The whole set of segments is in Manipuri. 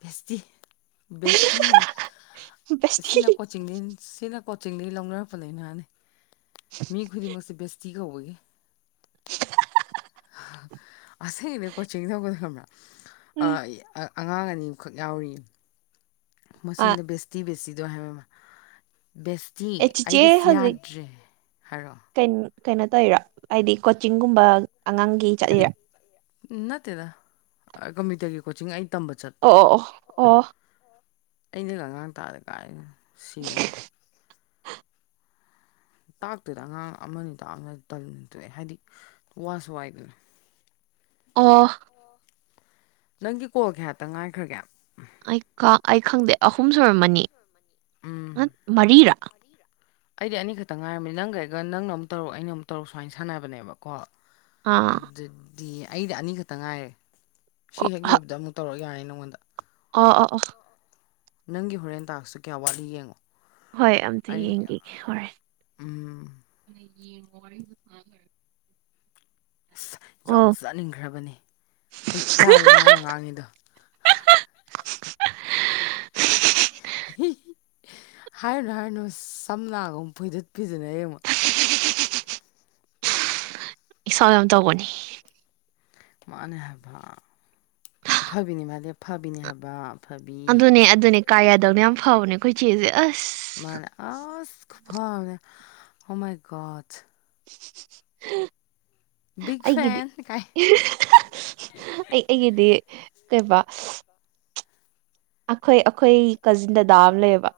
ꯕꯦꯁꯇꯤ ꯕꯦꯁꯇꯤ ꯕꯦꯁꯇꯤ ꯁꯤꯅ ꯀꯣꯆꯤꯡꯅꯤ ꯁꯤꯅ ꯀꯣꯆꯤꯡꯗꯩ ꯂꯧꯅꯔꯛꯄꯅꯦ ꯉꯍꯥꯟꯗꯩꯩ ꯃꯤ ꯈꯨꯗꯤꯡꯃꯛꯁꯦ ꯕꯦꯁꯇꯤ ꯀꯧꯕꯒꯤ ꯑꯁꯦꯗꯩ ꯀꯣꯆꯤꯡ ꯇꯧꯕꯗꯣ ꯈꯪꯕꯔ꯭ ꯑꯥ ꯑꯉꯥꯡ ꯑꯅꯤꯃꯨꯈꯛ ꯌꯥꯎꯔꯤ ꯑꯥ ꯃꯁꯤꯟꯗ ꯕꯦꯁꯇꯤ ꯕꯦꯁꯇꯤꯗꯣ ꯍꯥꯏꯕ ꯑꯃ ꯕꯦꯁꯇꯤ ꯑꯦ ꯆꯤꯆꯦ ꯑꯩꯒꯤꯁꯨ ꯍꯧꯖꯤꯛ ꯌꯥꯗ꯭ꯔꯦ ꯍꯥꯏꯔꯣ ꯀꯩꯅꯣ ꯀꯩꯅꯣ ꯇꯧꯋꯤꯔꯣ ꯍꯥꯏꯗꯤ ꯀꯣꯆꯤꯡꯒꯨꯝꯕ ꯑꯉꯥꯡꯒꯤ ꯍꯥꯏꯗꯤ ꯆꯠꯂꯤꯔ ꯅꯠꯇꯦꯗ ꯀꯝꯕꯤꯇꯔꯒꯤ ꯀꯣꯆꯤꯡ ꯑꯩ ꯇꯝꯕ ꯑꯣ ꯑꯣ ꯑꯣ ꯑꯩꯅꯒꯥ ꯑꯉꯥꯡ ꯇꯥꯛꯑꯥ ꯀꯥꯏ ꯁꯤꯔꯅꯤ ꯇꯥꯛꯇꯦꯗ ꯑꯉꯥꯡ ꯑꯃꯅꯤ ꯇꯥꯛꯑꯝꯃꯦ ꯇꯟ ꯇꯣꯛ ꯑꯦ ꯍꯥꯏꯗꯤ ꯋꯥꯁꯨ ꯋꯥꯏꯗꯅ ꯑꯣ ꯅꯪꯒꯤ ꯀꯣꯜ ꯀꯌꯥꯇꯪ ꯉꯥꯏꯈ꯭ꯔꯒꯦ ꯑꯩ ꯑꯩ ꯈꯪꯗꯦ ꯑꯍꯨꯝ ꯁꯨꯔꯝꯃꯅꯤ ꯎꯝ ꯅꯠ ꯃꯔꯤꯔꯥ ꯑꯩꯗꯤ ꯑꯅꯤ ꯈꯛꯇ ꯉꯥꯏꯔꯝꯅꯤ ꯅꯪꯒꯩꯒ ꯅꯪꯅ ꯑꯃꯨ ꯇꯧꯔꯨꯛ ꯑꯩꯅ ꯇꯧꯔꯨꯛ ꯁꯨꯃꯥꯏꯅ ꯁꯥꯟꯅꯕꯅꯦꯕꯀꯣ ꯑꯥ ꯑꯗꯨꯗꯤ ꯑꯩꯗꯤ ꯑꯅꯤ ꯈꯛꯇ ꯉꯥꯏꯔꯦ ꯁꯤ ꯍꯦꯛ ꯂꯣꯏꯕꯗ ꯑꯃꯨꯛ ꯇꯧꯔꯛ ꯌꯥꯔꯅꯤ ꯅꯪꯉꯣꯟꯗ ꯑ ꯑ ꯑ ꯅꯪꯒꯤ ꯍꯣꯔꯦꯟ ꯇꯥꯛꯁꯁꯦ ꯀꯌꯥ ꯋꯥꯠꯂꯤ ꯌꯦꯡꯉꯣ ꯍꯣꯏ ꯑꯝꯇ ꯑꯩ ꯌꯦꯡꯈꯤꯒꯦ ꯍꯣꯔꯦꯟ ꯎꯝ ꯌꯦꯡꯉꯣ ꯍꯣꯔꯦꯟꯗꯣ ꯉꯥꯏꯍꯛ ꯂꯩꯔꯒꯥ ꯑꯁ ꯌꯥꯝ ꯆꯥꯅꯤꯡꯈ꯭ꯔꯕꯅꯦ ꯑꯩ ꯆꯥꯏꯌꯦ ꯃꯥꯅ ꯉꯥꯡꯉꯤꯗꯣ ꯑ ꯍꯥ ꯍꯤ ꯍꯥꯏꯔꯨꯅꯨ ꯍꯥꯏꯔꯨꯅꯨ ꯁꯝꯅꯥꯒ ꯑꯃꯨꯛ ꯐꯣꯏꯗꯠ ꯄꯤꯗꯅ ꯍꯌꯦꯡꯃꯨꯛ ꯏꯁꯥ ꯌꯥꯝ ꯇꯧꯕꯥꯅꯤ ꯃꯥꯅꯦ ꯍꯥꯏꯕ ꯐꯕꯤꯅꯤ ꯃꯥꯗꯤ ꯐꯕꯤꯅꯤ ꯍꯥꯏꯕ ꯑꯐꯕꯤ ꯑꯗꯨꯅꯦ ꯑꯗꯨꯅꯦ ꯀꯥ ꯌꯥꯗꯧꯅꯦ ꯌꯥꯝ ꯐꯥꯎꯕꯅꯦ ꯑꯩꯈꯣꯏꯆꯦꯁꯦ ꯑꯁ ꯃꯥꯅꯦ ꯑꯁ ꯈꯨꯐꯥ ꯑꯃꯅꯦ ꯑꯣ ꯃꯥꯏ ꯒꯣꯗ ꯍꯥ ꯕꯤꯛ ꯑꯩꯒꯤꯗꯤ ꯐꯦꯟ ꯀꯥꯏ ꯑꯩ ꯑꯩꯒꯤꯗꯤ ꯀꯩꯕꯥ ꯑꯈꯣꯏ ꯑꯈꯣꯏ ꯀꯖꯤꯟ ꯗꯗꯥ ꯑꯃ ꯂꯩꯌꯦꯕ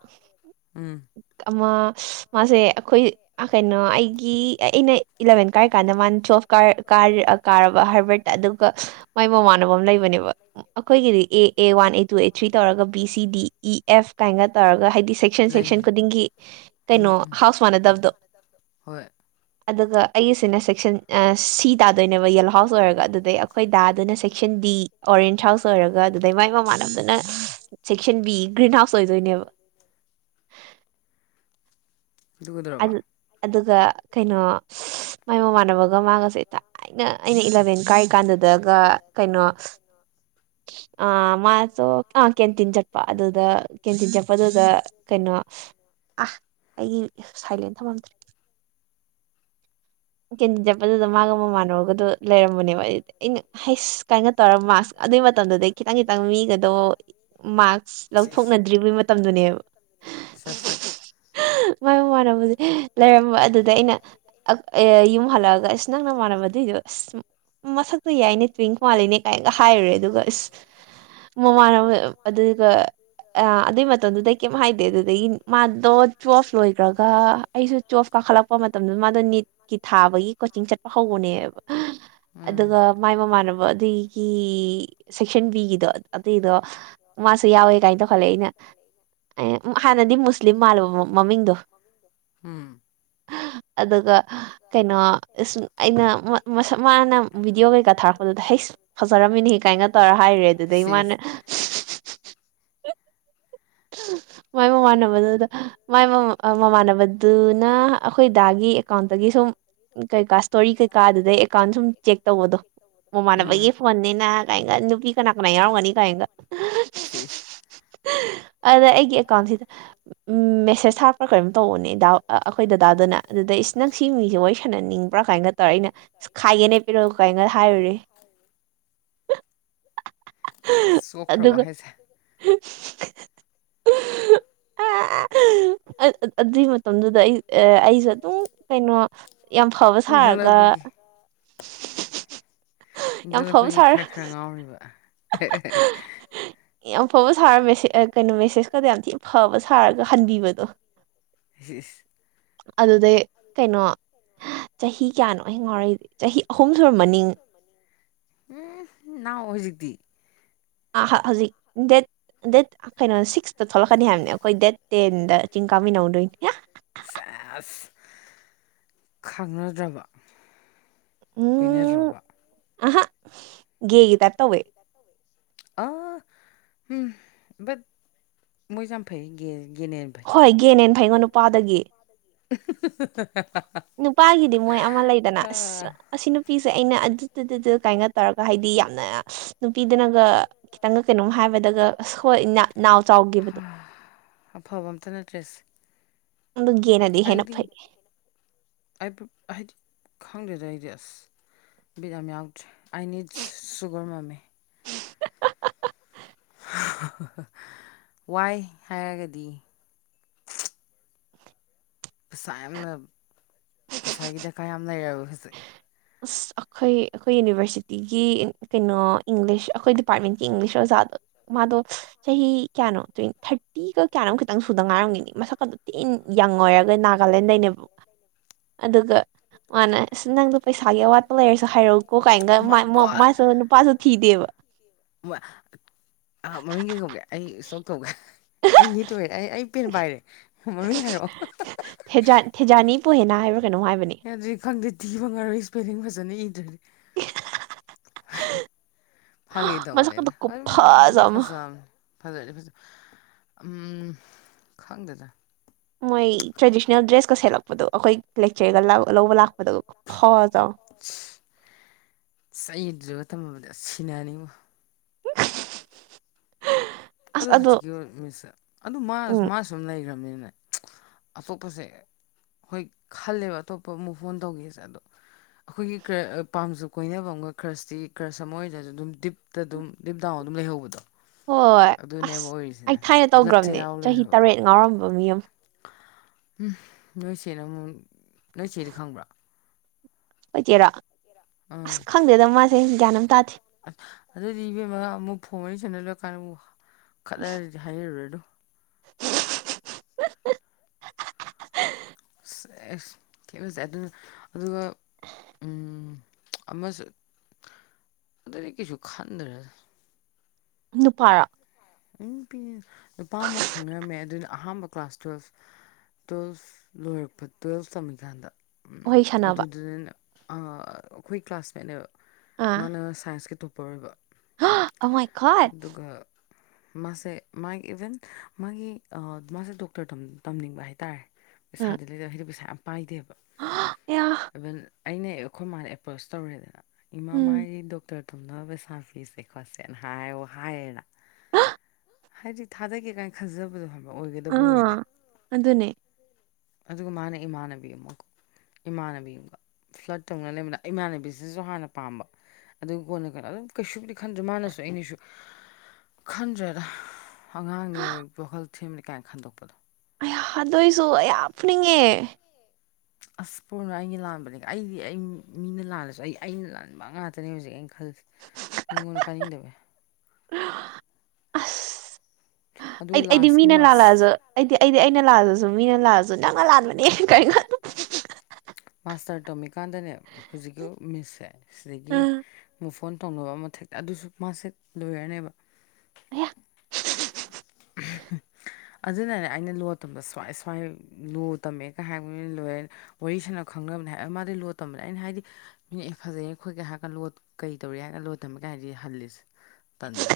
ꯎꯝ ꯑꯃꯥ ꯃꯥꯁꯦ ꯑꯩꯈꯣꯏ ꯀꯩꯅꯣ ꯑꯩꯒꯤ ꯑꯩꯅ ꯏꯂꯚꯦꯟ ꯀꯥꯏꯔꯀꯥꯟꯗ ꯃꯥꯅ ꯇꯨꯋꯜꯞ ꯀꯥꯔ ꯀꯥꯔꯕ ꯍꯥꯏꯕꯩ ꯑꯗꯨꯒ ꯃꯥꯏ ꯃꯃꯥꯟꯅꯕ ꯑꯃ ꯂꯩꯕꯅꯦꯕ ꯑꯩꯈꯣꯏꯒꯤꯗꯤ A A one A two A three ꯇꯧꯔꯒ B C D E F ꯀꯥꯏꯅꯒ ꯇꯧꯔꯒ ꯍꯥꯏꯗꯤ ꯁꯦꯛꯁꯟ ꯂꯩ ꯁꯦꯛꯁꯟ ꯂꯩ ꯈꯨꯗꯤꯡꯒꯤ ꯎꯝ ꯀꯩꯅꯣ ꯎꯝ ꯍꯥꯎꯁ ꯃꯅꯗꯕꯗꯣ ꯍꯣꯏ ꯑꯗꯨꯒ ꯑꯩꯒꯤꯁꯤꯅ ꯁꯦꯛꯁꯟ ꯁꯤ ꯇꯥꯗꯣꯏꯅꯦꯕ ꯌꯦꯜꯂꯣꯍꯥꯎꯁ ꯑꯣꯏꯔꯒ ꯑꯗꯨꯗꯩ ꯑꯩꯈꯣꯏ ꯗꯥ ꯑꯗꯨꯅ ꯁꯦꯛꯁꯟ ꯗꯤ ꯑꯣꯔꯦꯟ ꯍꯥꯎꯁ ꯑꯣꯏꯔꯒ ꯑꯗꯨꯗꯩ ꯃꯥꯏ ꯃꯃꯥꯟꯅꯕꯗꯨꯅꯥ ꯁꯦꯛꯁꯟ ꯕꯤ ꯒ꯭ꯔꯤꯟ ꯍꯥꯎꯁ ꯑꯣꯏꯗꯣꯏꯅꯦꯕ ꯑꯗꯨ ꯀꯩꯗꯧꯔꯕ ꯑꯗꯨꯒ ꯀꯩꯅꯣ ꯃꯥꯏ ꯃꯃꯥꯟꯅꯕ ꯃꯥ ꯃꯥꯒꯁꯦ ꯊꯥꯏꯅ ꯑꯩꯅ ꯏꯂꯚꯦꯟ ꯀꯥꯏꯔꯤ ꯀꯥꯟꯗꯨꯗꯒ ꯀꯩꯅꯣ [inaudible] ꯑ ꯃꯥꯁꯨꯣ ꯑ ꯀꯦꯟꯇꯤꯟ ꯆꯠꯄ ꯑꯗꯨꯗ ꯀꯦꯟꯇꯤꯟ ꯆꯠꯄꯗꯨꯗ ꯀꯩꯅꯣ ꯑ ꯑꯩꯒꯤ ꯁꯥꯏꯂꯦꯟ ꯊꯃꯝꯗ꯭ꯔꯦ ꯀꯦꯟꯗꯤꯗꯦꯠ ꯑꯗꯨꯗ ꯃꯥꯒ ꯃꯃꯥꯟꯅꯨꯔꯒꯗꯨ ꯂꯩꯔꯝꯕꯅꯦꯕ ꯑꯗꯨꯗꯤ ꯍꯩꯁ ꯀꯥꯏꯅ ꯇꯧꯔ ꯃꯥꯛꯁ ꯑꯗꯨꯏ ꯃꯇꯝꯗꯨꯗꯩ ꯈꯤꯇꯪ ꯈꯤꯇꯪ ꯃꯤꯒꯗꯣ ꯃꯥꯛꯁ ꯂꯧꯊꯣꯛꯅꯗ꯭ꯔꯤꯕꯩ ꯃꯇꯝꯗꯨꯅꯦꯕ ꯁ ꯁ ꯃ ꯃꯃꯥꯟꯅꯕꯗꯤ ꯂꯩꯔꯝꯕ ꯑꯗꯨꯗ ꯑꯩꯅ ꯑꯦ ꯌꯨꯝ ꯍꯜꯂꯛꯑꯒ ꯑꯁ ꯅꯪꯅ ꯃꯥꯟꯅꯕꯗꯏꯗꯣ ꯑꯁ ꯃꯁꯛꯇꯨ ꯌꯥꯏꯅꯦ ꯇ꯭ꯋꯤꯡ ꯃꯥꯜꯂꯤꯅꯦ ꯀꯥꯏꯅꯒ ꯍꯥꯏꯔꯨꯔꯦ ꯑꯗꯨꯒ ꯑꯁ ꯃꯃꯥ ꯑꯗꯨꯒ ꯑꯗꯨꯏ ꯃꯇꯝꯗꯨꯗꯩ ꯀꯩꯝ ꯍꯥꯏꯗꯦ ꯑꯗꯨꯗꯒꯤ ꯃꯥꯗꯣ ꯆꯣꯐ ꯂꯣꯏꯈ꯭ꯔꯒ ꯑꯩꯁꯨ ꯆꯣꯞ ꯀꯥꯈꯠꯂꯛꯄ ꯃꯇꯝꯗ ꯃꯥꯗꯣ ꯅꯤꯠ ꯀꯤ ꯊꯥꯕꯒꯤ ꯀꯣꯆꯤꯡ ꯆꯠꯄ ꯍꯧꯕꯅꯦꯕ ꯎꯝ ꯑꯗꯨꯒ ꯃꯥꯏ ꯃꯃꯥꯟꯅꯕ ꯑꯗꯨꯒꯤ ꯁꯦꯛꯁꯟ ꯕꯤꯒꯤꯗꯣ ꯑꯇꯩꯗꯣ ꯃꯥꯁꯨ ꯌꯥꯎꯋꯦ ꯀꯥꯏꯅ ꯇꯧꯈꯜꯂꯦ ꯑꯩꯅ ꯍꯥꯟꯅꯗꯤ ꯃꯨꯁꯂꯤꯝ ꯃꯥꯜꯂꯕ ꯃꯃꯤꯡꯗꯣ ꯝ ꯑꯗꯨꯒ ꯀꯩꯅꯣ ꯑꯩꯅ ꯃꯥꯅ ꯚꯤꯗꯤꯑꯣ ꯀꯩꯀꯥ ꯊꯥꯔꯛꯄꯗꯨꯗ ꯍꯩ ꯐꯖ ꯔꯝꯃꯤꯅꯤ ꯀꯥꯏꯅ ꯇꯧꯔ ꯍꯥꯏꯔꯦ ꯑꯗꯨꯗꯩ ꯃꯥꯅ ꯁꯤꯁ ꯃꯥꯏ ꯃꯃꯥꯟꯅꯕꯗꯨꯗ ꯃꯥꯏ ꯃꯃꯥꯟꯅꯕꯗꯨꯅ ꯑꯩꯈꯣꯏ ꯗꯥꯒꯤ ꯑꯦꯀꯥꯎꯟꯇꯒꯤ ꯁꯨꯝ ꯀꯩꯀꯥ ꯏꯁꯇꯣꯔꯤꯩ ꯀꯥ ꯑꯗꯨꯗꯩ ꯑꯦꯀꯥꯎꯟ ꯁꯨꯝ ꯆꯦꯛ ꯇꯧꯕꯗꯣ ꯎꯝ ꯃꯃꯥꯟꯅꯕꯒꯤ ꯐꯣꯟꯅꯤꯅ ꯀꯥꯏꯅꯒ ꯅꯨꯄꯤ ꯀꯅꯥ ꯀꯅꯥ ꯌꯥꯎꯔꯝꯒꯅꯤ ꯀꯑꯒ ꯁꯤꯁ ꯑꯗ ꯑꯩꯒꯤ ꯑꯦꯀꯥꯎꯟꯁꯤꯗ ꯃꯦꯁꯦ ꯁ ꯍꯥꯞ꯭ꯔꯥ ꯀꯔꯤꯝ ꯇꯧꯕꯅꯦ ꯑꯩꯈꯣꯏ ꯗꯗꯥꯗꯨꯅ ꯑꯗꯨꯗ ꯏꯁ ꯅꯪ ꯁꯤ ꯃꯤꯁꯦ ꯋꯥꯔꯤ ꯁꯥꯟꯅꯅꯤꯡꯕ꯭ꯔꯥ ꯀꯥꯏꯅꯒ ꯇꯧꯔꯦ ꯑꯩꯅ ꯈꯥꯏꯒꯦꯅꯦ ꯄꯤꯔꯛꯑꯣ ꯀꯥꯏ ꯉ ꯍꯥꯏꯔꯨꯨꯔꯦ ꯆꯣꯛꯈ꯭ꯔꯕ ꯑꯗꯨꯒ ꯍꯥꯏꯁꯦ ꯑ ꯑꯗꯨꯏ ꯃꯇꯝꯗꯨꯗ ꯑꯩ ꯑꯩꯁꯨꯦ ꯑꯗꯨꯝ ꯀꯩꯅꯣ ꯌꯥꯝ ꯐꯕ ꯁꯥꯔꯒ ꯏꯟꯈꯠꯂꯛꯄꯒꯤ [unintelligible] ꯌꯥꯝ ꯐꯕ ꯏꯟꯈꯠꯂꯛꯄꯒꯤ ꯁꯥꯔ ꯈꯔ ꯈꯔ ꯉꯥꯎꯔꯤꯕ ꯑꯐꯕ ꯁꯥꯔ ꯃꯦꯁ ꯀꯩꯅꯣ ꯃꯦꯁꯦꯖꯀꯗ ꯌꯥꯝ ꯊꯤꯅ ꯐꯕ ꯁꯥꯔꯒ ꯍꯟꯕꯤꯕꯗꯣ ꯏꯁ ꯑꯗꯨꯗꯩ ꯀꯩꯅꯣ ꯆꯍꯤ ꯀꯌꯥꯅꯣ ꯑ ꯉꯥꯎꯔꯛꯏꯗꯤ ꯆꯍꯤ ꯑꯍꯨꯝ ꯁꯨꯔꯝꯃꯅꯤ ꯎꯝ ꯅꯅꯥ ꯍꯧꯖꯤꯛꯇꯛꯇꯗꯤ ꯑ ꯍꯧꯖꯤꯛ ꯗꯦꯠ ꯗꯦꯠ ꯀꯩꯅꯣ ꯁꯤꯁ ꯊꯣꯛꯂꯛꯀꯅꯤ ꯍꯥꯏꯕꯅꯦ ꯑꯩꯈꯣꯏ ꯗꯦꯠ ꯇꯦꯟꯗ ꯆꯤꯡ ꯀꯥꯃꯤꯟꯅꯧꯗꯣꯏꯅꯤ ꯁꯦꯁ ꯈꯪꯅꯗ꯭ꯔꯕ ꯀꯣꯏꯅꯗ꯭ꯔꯕ ꯑꯍ ꯦꯒꯤ ꯇ ꯇꯧꯋꯦ ꯑ ꯎꯝ ꯠ ꯃꯣꯏ ꯆꯝ ꯐꯩꯒꯦ ꯒꯤꯅꯅꯕꯩ ꯍꯩꯉꯣ ꯅꯨꯄꯥꯗꯒꯤ [unintelligible] ꯅꯨꯄꯥꯒꯤꯗꯤ ꯃꯣꯏ ꯑꯃ ꯂꯩꯗꯅ ꯑꯁ ꯑꯁꯤ ꯅꯨꯄꯤ ꯁꯦ ꯑꯩꯅ ꯑꯗꯨꯗꯨ ꯀꯥꯏꯅ ꯇꯧꯔꯒ ꯍꯥꯏꯗꯤ ꯌꯥꯝꯅ ꯅꯨꯄꯤꯗꯨꯅꯒ ꯈꯤꯇꯪꯒ ꯀꯩꯅꯣꯝ ꯍꯥꯏꯕ ꯑꯗꯨꯒ ꯍꯣꯏ ꯏꯅꯥꯎ ꯑꯐꯕ ꯑꯝꯇ ꯅꯠꯇ꯭ꯔꯦꯁꯦ ꯑꯗꯨꯒꯤꯦꯅꯗꯤ ꯍꯦꯟꯅ ꯑꯩꯗꯤ ꯐꯩ ꯑꯩꯕꯨ ꯍꯥꯏꯗꯤ ꯈꯪꯗꯦꯗ ꯑꯩꯗꯤ ꯑꯁ ꯕꯤꯠ ꯌꯥꯝ ꯌꯥꯎꯗ꯭ꯔꯦ ꯑꯩ ꯅꯤꯠ ꯁꯨꯒꯔ ꯃꯝꯃꯦ ꯋꯥꯏ ꯍꯥꯏꯔꯒꯗꯤ ꯄꯩꯁꯥ ꯌꯥꯝꯅ ꯄꯩꯁꯥꯒꯤ ꯗꯀꯥꯔ ꯌꯥꯝ ꯂꯩꯔꯕ ꯍꯧꯖꯤꯛ ꯑꯁ ꯑꯩꯈꯣꯏ ꯑꯩꯈꯣꯏ ꯌꯨꯅꯤꯚꯔꯁꯤꯇꯤꯒꯤ ꯀꯩꯅꯣ ꯏꯪꯂꯤꯁ ꯑꯩꯈꯣꯏ ꯗꯤꯄꯥꯔꯠꯃꯦꯟꯀꯤ ꯏꯪꯂꯤꯁ ꯑꯣꯖꯥ ꯃꯥꯗꯣ ꯆꯍꯤ ꯀꯌꯥꯅꯣ ꯇ ꯊꯥꯔꯇꯤꯒ ꯀꯌꯥꯅꯣꯝ ꯈꯤꯇꯪ ꯁꯨꯗ ꯉꯥꯏꯔꯝꯒꯅꯤ ꯃꯁꯛꯀ ꯑꯗꯨꯣ ꯏꯟ ꯌꯪ ꯑꯣꯏꯔꯒ ꯅꯥꯒꯥꯂꯦꯟꯗꯅꯦꯕ ꯑꯗꯨꯒ ꯃꯥꯅꯦ ꯁꯤ ꯅꯪꯗꯨ ꯄꯩ ꯁꯒꯦꯋꯥꯂ ꯍꯥꯏꯔꯛꯎꯀꯣ ꯀꯥꯏꯅꯒ ꯃꯥꯏ ꯒꯣꯠ ꯃꯁꯨ ꯅꯨꯄꯥꯁꯨ ꯊꯤꯗꯦꯕ ꯑ ꯃꯃꯤꯡ ꯀꯩ ꯀꯧꯒꯦ ꯑꯩ ꯁꯣꯛ ꯀꯧꯒꯦ ꯑꯩ ꯅꯤ ꯇꯣꯏꯔꯦ ꯑꯩ ꯑꯩ ꯄꯦꯟ ꯄꯥꯏꯔꯦ ꯃꯃꯤꯡ ꯍꯥꯏꯔꯛꯑꯣ ꯄꯣꯍꯦꯅ ꯌꯥꯗ꯭ꯔꯔꯤ ꯈꯪꯗꯦ ꯊꯤꯕ ꯉꯔꯣꯏ ꯏꯁꯄꯦꯂꯤꯡ ꯐꯖꯅ ꯏꯗ꯭ꯔꯦꯗꯤ [unintelligible] ꯐꯒꯦ ꯇ ꯃꯁꯛꯀꯗꯣ ꯃꯅꯅ ꯃꯤ ꯈꯨꯐꯖ ꯑꯃ ꯐꯁꯝ ꯐꯖꯔꯗꯤ ꯐꯖ ꯎꯝ ꯈꯪꯗꯗ꯭ꯔꯥ ꯃꯣꯏ ꯇ꯭ꯔꯦꯗꯤꯁꯅꯦꯜ ꯗ꯭ꯔꯦꯁꯀ ꯁꯦꯂꯛꯄꯗꯣ ꯑꯩꯈꯣꯏ ꯂꯦꯛꯆꯔꯒ ꯂꯧꯕ ꯂꯥꯛꯄ ꯃ ꯍꯋꯥ ꯆꯥꯎ ꯃꯇꯝ ꯑꯃꯗ ꯁꯤꯟꯅꯅꯤꯡꯕ ꯑꯁ ꯑꯗꯨ ꯑꯗꯣ ꯍꯧꯖꯤꯛꯀꯤ ꯃꯤꯁꯁꯦ ꯑꯗꯨ ꯎꯝ ꯃꯥꯁꯨꯨꯝ ꯂꯩꯈ꯭ꯔꯕꯅꯤꯅ ꯑꯇꯣꯞꯄꯁꯦ ꯍꯣꯏ ꯈꯜꯂꯦꯕ ꯑꯇꯣꯞꯄ ꯑꯃꯨꯛ ꯐꯣꯟ ꯇꯧꯒꯦꯁꯦ ꯑꯗꯣ ꯑꯩꯈꯣꯏꯒꯤ ꯄꯥꯝꯖ ꯀꯣꯏꯅꯕ ꯑꯃꯒ ꯀ꯭ꯔꯁꯇꯤ ꯀ꯭ꯔꯁ ꯑꯃ ꯑꯣꯏꯗꯁꯨ ꯑꯗꯨꯝ ꯗꯤꯞꯇ ꯑꯗꯨꯝ ꯗꯤꯞ ꯗꯥꯎꯟ ꯑꯗꯨꯝ ꯂꯩꯍꯧꯕꯗꯣ ꯍꯣꯏ ꯑꯁ ꯑꯗꯨꯅꯦꯕ ꯑꯩ ꯑꯣꯏꯔꯤꯁꯤꯅ ꯊꯥꯏꯅ ꯕ꯭ꯂꯠꯁꯦ ꯇꯧꯈ꯭ꯔꯕꯅꯦ ꯌꯥꯎ ꯆꯍꯤ ꯇꯔꯦꯠ ꯉꯥꯎꯔꯝꯕ ꯃꯤ ꯑꯃ ꯎꯝ ꯅꯣꯏ ꯆꯦꯅ ꯑꯃꯨꯛ ꯅꯣꯏ ꯆꯦꯗ ꯈꯪꯕ꯭ꯔꯥ ꯍꯆꯦꯔꯣ ꯑꯁ ꯑꯥ ꯈꯪꯗꯦꯗ ꯃꯥꯁꯦ ꯒ꯭ꯌꯥꯟ ꯑꯃꯝ ꯇꯥꯗꯦ ꯑꯗꯨꯗꯤ ꯏꯕꯦꯝꯃ ꯑꯃꯨꯛ ꯐꯣꯡ ꯃꯔꯤ ꯁꯅ ꯂꯣꯏꯀꯥꯟꯗꯕꯨ ꯈꯂꯔꯗꯤ ꯍꯥꯏꯔꯨꯔꯗꯨꯣ [unintelligible] ꯁꯦ ꯑꯗꯨꯅ ꯑꯗꯨꯒ ꯑꯃꯁꯨꯡ ꯑꯗꯨꯗꯒꯤ ꯀꯩꯁꯨ ꯈꯟꯗꯔ ꯅꯨꯄꯥꯔ ꯎ ꯅꯨ ꯅꯨꯄꯥ ꯑꯃ ꯈꯪꯅꯔꯝꯃꯦ ꯑꯗꯨꯅ ꯑꯍꯥꯟꯕ ꯀ꯭ꯂꯥꯁ ꯇꯨꯋꯦꯜꯐ ꯇꯨꯋꯜꯐ ꯂꯣꯏꯔꯛꯄ ꯇꯨꯌꯦꯜꯐ ꯇꯝꯃꯤꯀꯥꯟꯗ ꯋꯥꯔꯤ ꯁꯥꯟꯅꯕ ꯑꯗꯨꯗꯨꯗꯅꯦ ꯑꯩꯈꯣꯏ ꯀ꯭ꯂꯥꯁꯃꯦꯠꯅꯦꯕ ꯃꯥꯅ ꯁꯥꯏꯟꯁꯀꯤ ꯇꯣꯞꯄꯔ ꯑꯣꯏꯕ ꯑꯃꯣꯏ ꯈ ꯑꯗꯨꯒ ꯃꯥꯁꯦ ꯃꯥꯒꯤ ꯏꯚꯦꯟ ꯃꯥꯒꯤ ꯃꯥꯁꯦ ꯗꯣꯛꯇꯔ ꯇꯝꯅꯤꯡꯕ ꯍꯥꯏꯇꯥꯔꯦ ꯄꯩꯁꯥꯗ ꯂꯩꯗꯔꯗꯤ ꯄꯩꯁꯥ ꯌꯥꯝꯝ ꯄꯥꯏꯗꯦꯕ ꯌꯥ ꯏꯚꯟ ꯑꯩꯅ ꯑꯩꯈꯣꯏ ꯃꯥꯅ ꯑꯦꯄ꯭ꯔꯣꯁ ꯇꯧꯔꯦꯗꯅ ꯏꯃꯥ ꯎꯝ ꯃꯥꯥꯏ ꯗꯣꯛꯇꯔ ꯇꯨꯝꯅ ꯄꯩꯁꯥ ꯐꯤꯁꯦ ꯈꯣꯠꯁꯦꯅ ꯍꯥꯏꯌ ꯍꯥꯏꯌꯦꯅ ꯍꯥꯏꯗꯤ ꯊꯥꯗꯒꯦ ꯀꯥꯏꯅ ꯈꯟꯖꯕꯗꯣ ꯍꯥꯏꯕ ꯑꯣꯏꯒꯗꯕ ꯑꯥ ꯑꯣꯏꯔꯗꯤ ꯑꯗꯨꯅꯦ ꯑꯗꯨꯒ ꯃꯥꯅ ꯏꯃꯥꯟꯅꯕꯤ ꯑꯃꯀꯣ ꯏꯃꯥꯟꯅꯕꯤ ꯑꯃꯒ ꯐ꯭ꯂꯠ ꯇꯧꯅ ꯂꯩꯕꯗ ꯏꯃꯥꯟꯅꯕꯤꯁꯤꯅꯁꯨ ꯍꯥꯟꯅ ꯄꯥꯝꯕ ꯑꯗꯨ ꯀꯣꯟꯅ ꯀꯩꯅꯣ ꯑꯗꯨꯝ ꯀꯩꯁꯨꯗꯤ ꯈꯟꯗ꯭ꯔꯦ ꯃꯥꯅꯁꯨ ꯑꯩꯅꯁꯨ ꯈꯟꯗ꯭ꯔꯦꯗ ꯑꯉꯥꯡꯅꯤ ꯋꯥꯈꯜ ꯊꯦꯝꯅꯤ ꯀꯥꯏꯅ ꯈꯟꯗꯣꯛꯄꯗꯣ ꯑꯩꯗꯣꯏꯏꯁꯨ ꯑ ꯄꯨꯅꯤꯡꯉꯦ ꯑꯁ ꯄꯨꯔꯅ ꯑꯩꯒꯤ ꯂꯥꯟꯕꯅꯦ ꯑꯩꯗꯤ ꯑꯩ ꯃꯤꯅ ꯂꯥꯜꯂꯁꯨ ꯑꯩ ꯑꯩꯅ ꯂꯥꯟꯕ ꯉꯥꯛꯇꯅꯦ ꯍꯧꯖꯤꯛꯩꯅ ꯈꯂꯁꯤ ꯃꯤꯉꯣꯟꯗ ꯀꯥꯅꯤꯡꯗꯕꯦ ꯑꯁ ꯑꯗꯨꯒ ꯑꯩꯗꯤ ꯑꯩꯗꯤ ꯂꯥꯁꯀꯤ ꯃꯤꯅ ꯃꯥꯁ ꯂꯥꯜꯂꯛꯑꯁꯨ ꯑꯩꯗꯤ ꯑꯩꯗꯤ ꯑꯩꯅ ꯂꯥꯜꯂꯁꯨ ꯃꯤꯅ ꯂꯥꯂꯁꯨ ꯅꯪꯅ ꯂꯥꯟꯕꯅꯦ ꯀꯔꯤꯅꯣ ꯃꯥꯁꯇꯔ ꯇꯝꯃꯤꯀꯥꯟꯗꯅꯦ ꯍꯧꯖꯤꯛꯀꯤ ꯃꯤꯁꯁꯦ ꯁꯤꯗꯒꯤ ꯑꯥ ꯃꯨ ꯐꯣꯟ ꯇꯧꯅꯕ ꯑꯃꯊꯦꯛꯇ ꯑꯗꯨꯁꯨ ꯃꯥꯁꯦ ꯂꯣꯏꯔꯅꯦꯕ ꯍ [unintelligible] ꯑꯗꯨꯅꯅꯦ ꯑꯩꯅ ꯂꯣ ꯇꯝꯕ ꯁꯨꯋꯥꯥꯏ ꯁ꯭ꯋꯥꯥꯏ ꯂꯣ ꯇꯝꯃꯦꯒ ꯍꯥꯏꯕꯅꯤꯅ ꯂꯣꯏꯔ ꯋꯥꯔꯤ ꯁꯥꯟꯅ ꯈꯪꯅꯕ ꯃꯥꯗꯤ ꯂꯣꯠ ꯇꯝꯕꯗ ꯑꯩꯅ ꯍꯥꯏꯗꯤ ꯃꯤ ꯐꯖꯩ ꯈꯈꯣꯏꯠꯒ ꯍꯥꯏꯔꯒ ꯂꯣꯠ ꯀꯩ ꯇꯧꯔꯤ ꯍꯥꯏꯔꯒ ꯂꯣꯠ ꯇꯝꯕꯒ ꯍꯥꯏꯗꯤ ꯍꯂꯤꯁ ꯇꯟꯗꯟ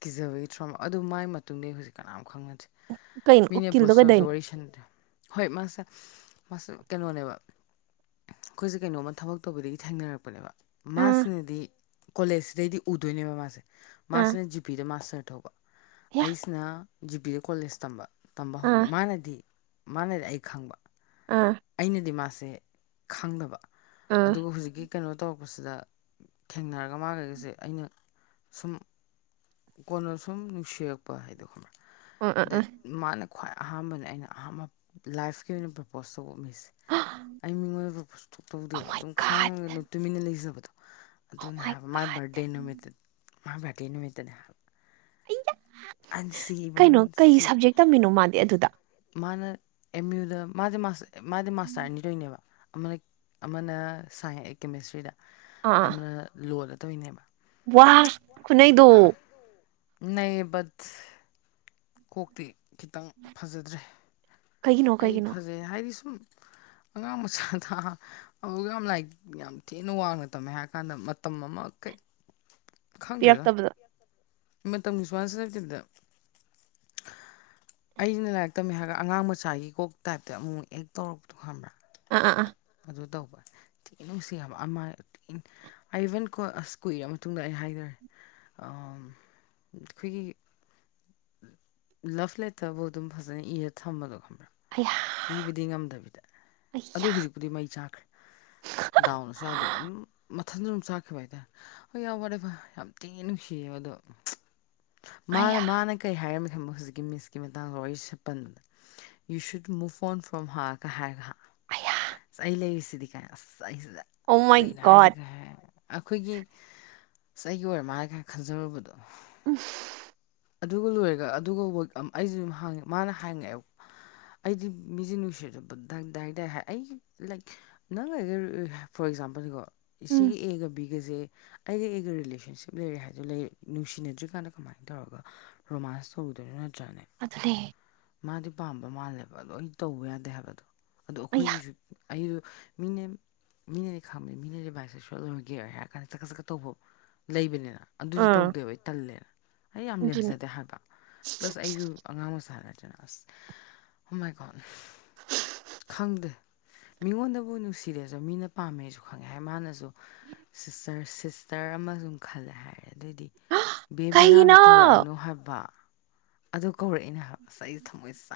ꯀꯤꯖꯕꯒꯤ ꯊꯧꯔꯝ ꯑꯗꯨ ꯃꯒꯤ ꯃꯇꯨꯡꯗ ꯑꯩ ꯍꯧꯖꯤꯛ ꯀꯅꯥꯝ ꯈꯪꯅꯗꯦ ꯀꯩꯅꯣ ꯃꯤꯅꯦ ꯎꯀꯤꯜꯗꯣ ꯄ꯭ꯔꯣꯁ ꯀꯩꯗꯧꯏꯅꯣ ꯖꯋꯥꯔꯤ ꯁꯗ꯭ꯔ ꯍꯣꯏ ꯃꯥ ꯁ ꯃꯥꯁ ꯀꯩꯅꯣꯅꯦꯕ ꯑꯩꯈꯣꯏꯁꯦ ꯀꯩꯅꯣꯝꯃ ꯊꯕꯛ ꯇꯧꯕꯗꯒꯤ ꯊꯦꯡꯅꯔꯛꯄꯅꯦꯕ ꯑꯥ ꯃꯥꯁꯤꯅꯗꯤ ꯀꯣꯂꯦꯖ ꯁꯤꯗꯩꯗꯤ ꯎꯗꯣꯏꯅꯦꯕ ꯃꯥꯁꯦ ꯑꯥ ꯃꯥꯁꯤꯅ ꯖꯤꯄꯤꯗ ꯃꯥꯁꯇꯔ ꯇꯧꯕ ꯑꯌꯥ ꯑꯩꯁꯤꯅ ꯖꯤꯄꯤꯗ ꯀꯣꯂꯦꯖ ꯇꯝꯕ ꯇꯝꯕ ꯍꯧꯧꯕ ꯑꯥ ꯃꯥꯅꯗꯤ ꯃꯥꯅꯗꯤ ꯑꯩ ꯈꯪꯕ ꯑꯥ ꯑꯩꯅꯗꯤ ꯃꯥꯁꯦ ꯈꯪꯗꯕ ꯑꯥ ꯑꯗꯨꯒ ꯍꯧꯖꯤꯛꯀꯤ ꯀꯩꯅꯣ ꯇꯧꯔ ꯄ ꯁꯤꯗ ꯊꯦꯡꯅꯔꯒ ꯃꯥꯈꯩꯩꯁꯦ ꯑꯩꯅ ꯁꯨꯝ ꯀꯣꯟꯅ ꯁꯨꯝ ꯅꯨꯡꯁꯤꯔꯛꯄ ꯍꯥꯏꯗꯣ ꯈꯪꯕ꯭ꯔꯥ ꯑ ꯑ ꯑ ꯃꯥꯅ ꯈ꯭ꯋꯥꯏ ꯑꯍꯥꯟꯕꯅ ꯑꯩꯅ ꯑꯍꯥꯟꯕ ꯂꯥꯏꯐꯀꯤ ꯑꯣꯏꯅ ꯄꯔꯄꯣꯁ ꯇꯧꯝꯃꯤꯁꯦ ꯑꯩ ꯃꯤꯉꯣꯏꯕ ꯄꯨ ꯑꯣ ꯊꯣꯛꯣꯛꯇꯧꯗꯦꯕ ꯃꯥꯏ ꯑꯗꯨꯝ ꯒꯥꯠ ꯈꯥꯡꯉꯒ ꯑꯗꯨꯝ ꯇꯨꯃꯤꯟꯅ ꯂꯩꯖꯕꯗꯣ ꯑꯣ ꯑꯗꯨꯅꯦ ꯍꯥꯏꯕ ꯃꯥꯏ ꯒꯥꯠ ꯕꯔꯗꯦ ꯅꯨꯃꯤꯠꯇ ꯃꯥ ꯚꯥꯔꯇꯤ ꯅꯨꯃꯤꯠꯇꯅꯦ ꯍꯥꯏꯕ ꯑꯟꯁꯤ ꯏꯚꯟ ꯀꯩꯅꯣ ꯀꯩ ꯁꯤ ꯁꯞꯖꯦꯛ ꯇꯝꯃꯤꯅꯣ ꯃꯥꯗꯤ ꯑꯗꯨꯗ ꯃꯥꯅ ꯑꯦꯝ ꯌꯌꯨꯗ ꯃꯥꯗꯤ ꯃꯥꯗꯤ ꯃꯥꯁꯇꯔꯅꯤꯗꯣꯏꯅꯦꯕ ꯑꯃꯅ ꯑꯃꯅ ꯁꯥꯏꯟꯁ ꯀꯦꯃꯤꯁꯇ꯭ꯔꯤꯗ ꯑꯥ ꯑꯥ ꯑꯃꯅ ꯂꯣꯗ ꯇꯧꯔꯤꯅꯦꯕ ꯋꯥ ꯈꯨꯅꯩꯗꯨ ꯅꯩꯌꯦ ꯕꯠ ꯀꯣꯛꯇꯤ ꯈꯤꯇꯪ ꯐꯖꯗ꯭ꯔꯦ ꯀꯩꯒꯤꯅꯣ ꯑꯩ ꯀꯩꯒꯤꯅꯣ ꯐꯖꯩ ꯍꯥꯏꯗꯤ ꯁꯨꯝ ꯑꯉꯥꯡ ꯃꯆꯥ ꯑꯗꯨꯒ ꯌꯥꯝ ꯂꯥꯏꯔꯤꯛ ꯌꯥꯝ ꯊꯤꯅ ꯋꯥꯡꯅ ꯇꯝꯃꯦ ꯍꯥꯏꯔ ꯀꯥꯟꯗ ꯃꯇꯝ ꯑꯃ ꯀꯩ ꯈꯪꯗ꯭ꯔꯦꯗ ꯄꯤꯔꯛꯇꯕꯗ ꯃꯇꯝꯒꯤ ꯁ꯭ꯋꯥꯁꯤ ꯂꯩꯇꯗ [unintelligible] ꯑꯩꯁꯤꯅ ꯂꯥꯏꯔꯤꯛ ꯇꯝꯃꯦ ꯍꯥꯏꯔꯒ ꯑꯉꯥꯡ ꯃꯆꯥꯒꯤ ꯀꯣꯛ ꯇꯥꯏꯞꯇ ꯑꯃꯨꯛ ꯑꯦꯛ ꯇꯧꯔꯛꯄꯣ ꯈꯪꯕ꯭ꯔꯥ ꯑꯥ ꯑꯥ ꯑꯥ ꯑꯗꯨ ꯇꯧꯕ ꯊꯤ ꯅꯨꯡꯁꯤ ꯍꯥꯏꯕ ꯑꯃ ꯑꯕꯟ ꯀꯣ ꯑꯁ ꯀꯨꯏꯔꯕ ꯃꯇꯨꯡꯗ ꯑꯩ ꯍꯥꯏꯗꯔꯦ ꯑꯩꯈꯣꯏꯒꯤ ꯂꯞ ꯂꯩꯦꯇꯕꯨ ꯑꯗꯨꯝ ꯐꯖꯅ ꯏꯔ ꯊꯝꯝꯕꯗꯣ ꯈꯕ꯭ꯔꯥ ꯑꯌꯥ ꯄꯤꯕꯗꯤ ꯉꯝꯗꯕꯤꯗ ꯑꯌꯥ ꯑꯗꯨ ꯍꯧꯖꯤꯛꯄꯨꯗꯤ ꯃꯩ ꯆꯥꯈ꯭ꯔꯦ ꯗꯥꯎꯟ ꯊꯟꯖꯨꯝ ꯆꯥꯛꯈꯤꯕ ꯍꯥꯏꯇꯥꯔꯦ ꯍ ꯌꯥꯝꯎ ꯋꯥꯔꯦ ꯐ ꯌꯥꯝ ꯇꯤꯉ ꯅꯨꯡꯁꯤꯌꯦꯕ ꯑꯗꯣ ꯃꯥꯅ ꯑꯌꯥ ꯃꯥꯅ ꯀꯔꯤ ꯍꯥꯏꯔꯝꯃꯤ ꯈꯟꯕ ꯍꯧꯖꯤꯛꯀꯤ ꯃꯤꯁꯀꯤ ꯃꯇꯥꯡꯗ ꯂꯣꯏ ꯁꯦ ꯄꯟꯕꯗ ꯌꯨ ꯁꯨꯠ ꯑꯃꯨꯛ ꯐꯣꯟ ꯐ꯭ꯔꯣꯝ ꯍꯥꯑꯒ ꯍꯥꯏꯔꯒ ꯑꯌꯥ ꯑꯁ ꯑꯩ ꯂꯩꯔꯤꯁꯤꯗꯤ ꯀꯥꯏ ꯑꯁ ꯑꯩꯁꯤꯗ ꯑꯣ ꯃꯥꯏ ꯀꯩꯅꯣ ꯒꯣꯠ ꯍꯥꯏꯁꯤꯒ ꯍꯥꯏꯦ ꯑꯩꯈꯣꯏꯒꯤꯁ ꯑꯩꯒꯤ ꯑꯣꯏꯔ ꯃꯥꯜꯂꯒ ꯈꯟꯖꯔꯨꯕꯗꯣ ꯎꯝ ꯑꯗꯨꯒ ꯂꯣꯏꯔꯒ ꯑꯗꯨꯒꯕ ꯑꯩꯁꯨ ꯑꯗꯨ ꯍꯉꯦ ꯃꯥꯅ ꯍꯪꯉꯛꯑꯦꯕ ꯑꯩꯗꯤ ꯃꯤꯁꯦ ꯅꯨꯡꯁꯤꯖꯕ ꯗꯗꯥꯏꯗꯥ ꯍꯥꯏ ꯑꯩꯒꯤ ꯂꯥꯏꯛ ꯅꯪ ꯑꯦꯛꯖꯥꯝꯄꯜꯅꯤꯀꯣ ꯎꯝ ꯁꯤꯒꯤ ꯑꯦꯒ ꯕꯤ ꯑꯩꯒꯁꯦ ꯑꯩꯒ ꯑꯩꯒ ꯔꯤꯂꯦꯁꯟꯁꯤꯞ ꯂꯩꯔꯦ ꯍꯥꯏꯗꯣ ꯂꯩ ꯅꯨꯡꯁꯤꯅꯗ꯭ꯔꯤꯀꯥꯟꯗ ꯀꯃꯥꯏꯅ ꯇꯧꯔꯒ ꯔꯣꯃꯥꯟꯁ ꯎꯗꯣꯏꯔꯅ ꯆ ꯑꯗꯨꯅꯦꯦ ꯃꯥꯗꯤ ꯄꯥꯝꯕ ꯃꯥꯜꯂꯦꯕ ꯑꯗꯣ ꯑꯩ ꯇꯧꯕ ꯌꯥꯗꯦ ꯍꯥꯏꯕꯗꯣ ꯑꯗꯨꯗ ꯑꯌꯥ ꯑꯩꯈꯣꯏꯒꯤꯁꯨ ꯑꯩꯁꯨ ꯃꯤꯅꯦ ꯃꯤꯅꯗꯤ ꯈꯪꯕꯅꯤ ꯃꯤꯅꯗꯤ ꯚꯥꯏꯁꯦ ꯁꯣꯏꯂꯣꯏꯒꯦ ꯍꯥꯏꯔ ꯀꯥꯟꯗ ꯆꯀꯠ ꯆꯀꯠ ꯇꯧꯕ ꯂꯩꯕꯅꯤꯅ ꯑꯗꯨꯗꯤ ꯑꯥ ꯇꯧꯗꯦꯕ ꯑꯩ ꯇꯜꯂꯦꯔ ꯑꯩ ꯌꯥꯝ ꯑꯗꯨꯅꯦ ꯂꯦꯝꯖꯗꯦ ꯍꯥꯏꯕ ꯄ꯭ꯂꯁ ꯑꯩꯁꯨ ꯑꯉꯥꯡ ꯑꯣꯏ ꯁꯥꯟꯅꯅꯤ ꯍꯃꯥꯏꯀ ꯈꯪꯗꯦ ꯃꯤꯉꯣꯟꯗꯕꯨ ꯅꯨꯡꯁꯤꯔꯦꯁꯨ ꯃꯤꯅ ꯄꯥꯝꯃꯦꯁꯨ ꯈꯪꯉꯦ ꯍꯥꯏ ꯃꯥꯅꯁꯨ ꯁꯤꯁꯇꯔ ꯁꯤꯁꯇꯔ ꯑꯃꯁ ꯁꯝ ꯈꯜꯂꯦ ꯍꯥꯏꯔ ꯑꯗꯨꯏꯗꯤ ꯕꯦꯝ ꯀꯩꯒꯤꯅꯣ ꯕꯦꯔꯥꯡꯗꯣ ꯀꯧꯔꯛꯑꯅꯨ ꯍꯥꯏꯕ ꯑꯗꯨ ꯀꯧꯔꯛꯏꯅꯦ ꯉꯁꯥꯏ ꯑꯩ ꯊꯝꯃꯣꯏꯁꯦ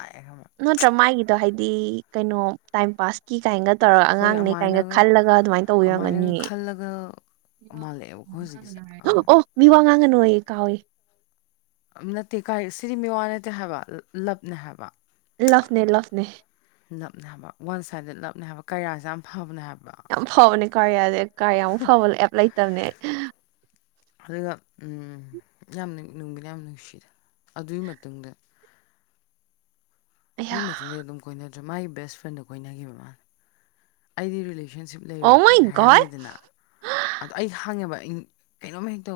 ꯅꯠꯇ꯭ꯔꯥ ꯃꯥꯒꯤꯗꯣ ꯍꯥꯏꯗꯤ ꯀꯩꯅꯣ ꯇꯥꯏꯝ ꯄꯥꯁꯀꯤ ꯀꯥꯏꯅꯒ ꯇꯧꯔꯒ ꯍꯣꯏ ꯑꯉꯥꯡꯅꯦ ꯀꯥꯏꯅꯒ ꯑꯃꯥꯏꯅꯒ ꯈꯜꯂꯒ ꯑꯗꯨꯃꯥꯏꯅ ꯑꯗꯨꯃꯥꯏꯅꯒ ꯇꯧꯕꯔꯝꯒꯅꯤꯌꯦ ꯈꯜꯂꯒ ꯃꯥꯜꯂꯛꯑꯦꯕꯀꯣ ꯍꯧꯖꯤꯛꯀꯤꯁꯦ ꯑꯣ ꯑꯥ ꯑꯣ ꯃꯤ ꯋꯥ ꯉꯥꯡꯉꯅꯨꯌꯦ ꯀꯥꯎꯏꯦ ꯅꯠꯇꯦ ꯀꯥꯏ ꯁꯤꯗꯤ ꯃꯦꯋꯥ ꯅꯠꯇꯦ ꯍꯥꯏꯕ ꯂꯞꯅꯦ ꯍꯥꯏꯕ ꯂꯐꯅꯦ ꯂꯐꯅꯦ ꯂꯞꯅ ꯍꯥꯏꯕ ꯋꯥꯟ ꯁꯥꯏꯗ ꯂꯞꯅ ꯍꯥꯏꯕ ꯀꯩꯔꯥꯁꯦ ꯌꯥꯝ ꯐꯕꯅꯦ ꯍꯥꯏꯕ ꯌꯥꯝ ꯐꯕꯅꯦ ꯀꯔ ꯌꯥꯗꯦ ꯀꯔ ꯌꯥꯝꯛ ꯐꯕ ꯑꯦꯞ ꯂꯩꯇꯕꯅꯦ ꯑꯗꯨꯒ ꯌꯥꯝ ꯅꯨꯡꯒꯤꯅ ꯌꯥꯝ ꯅꯨꯡꯁꯤꯔ ꯑꯗꯨꯒꯤ ꯃꯇꯨꯡꯗ ꯑꯩ ꯑꯗꯨꯒꯤ ꯃꯇꯨꯡꯗ ꯑꯗꯨꯝ ꯀꯣꯏꯅꯗ꯭ꯔꯦ ꯃꯥꯒꯤ ꯕꯦꯁ ꯐ꯭ꯔꯦꯟꯗ ꯀꯣꯏꯅꯈꯤꯕ ꯃꯥꯅꯦ ꯑꯩꯗꯤ ꯦ ꯑꯣ ꯂꯩꯣꯏ ꯈ ꯃꯥꯏ ꯒꯣꯗ ꯍꯥꯏꯔꯝꯃꯦꯗꯅ ꯑꯣ ꯑꯩ ꯍꯥꯡꯉꯦꯕ ꯀꯩꯅꯣꯝ ꯍ ꯇꯧ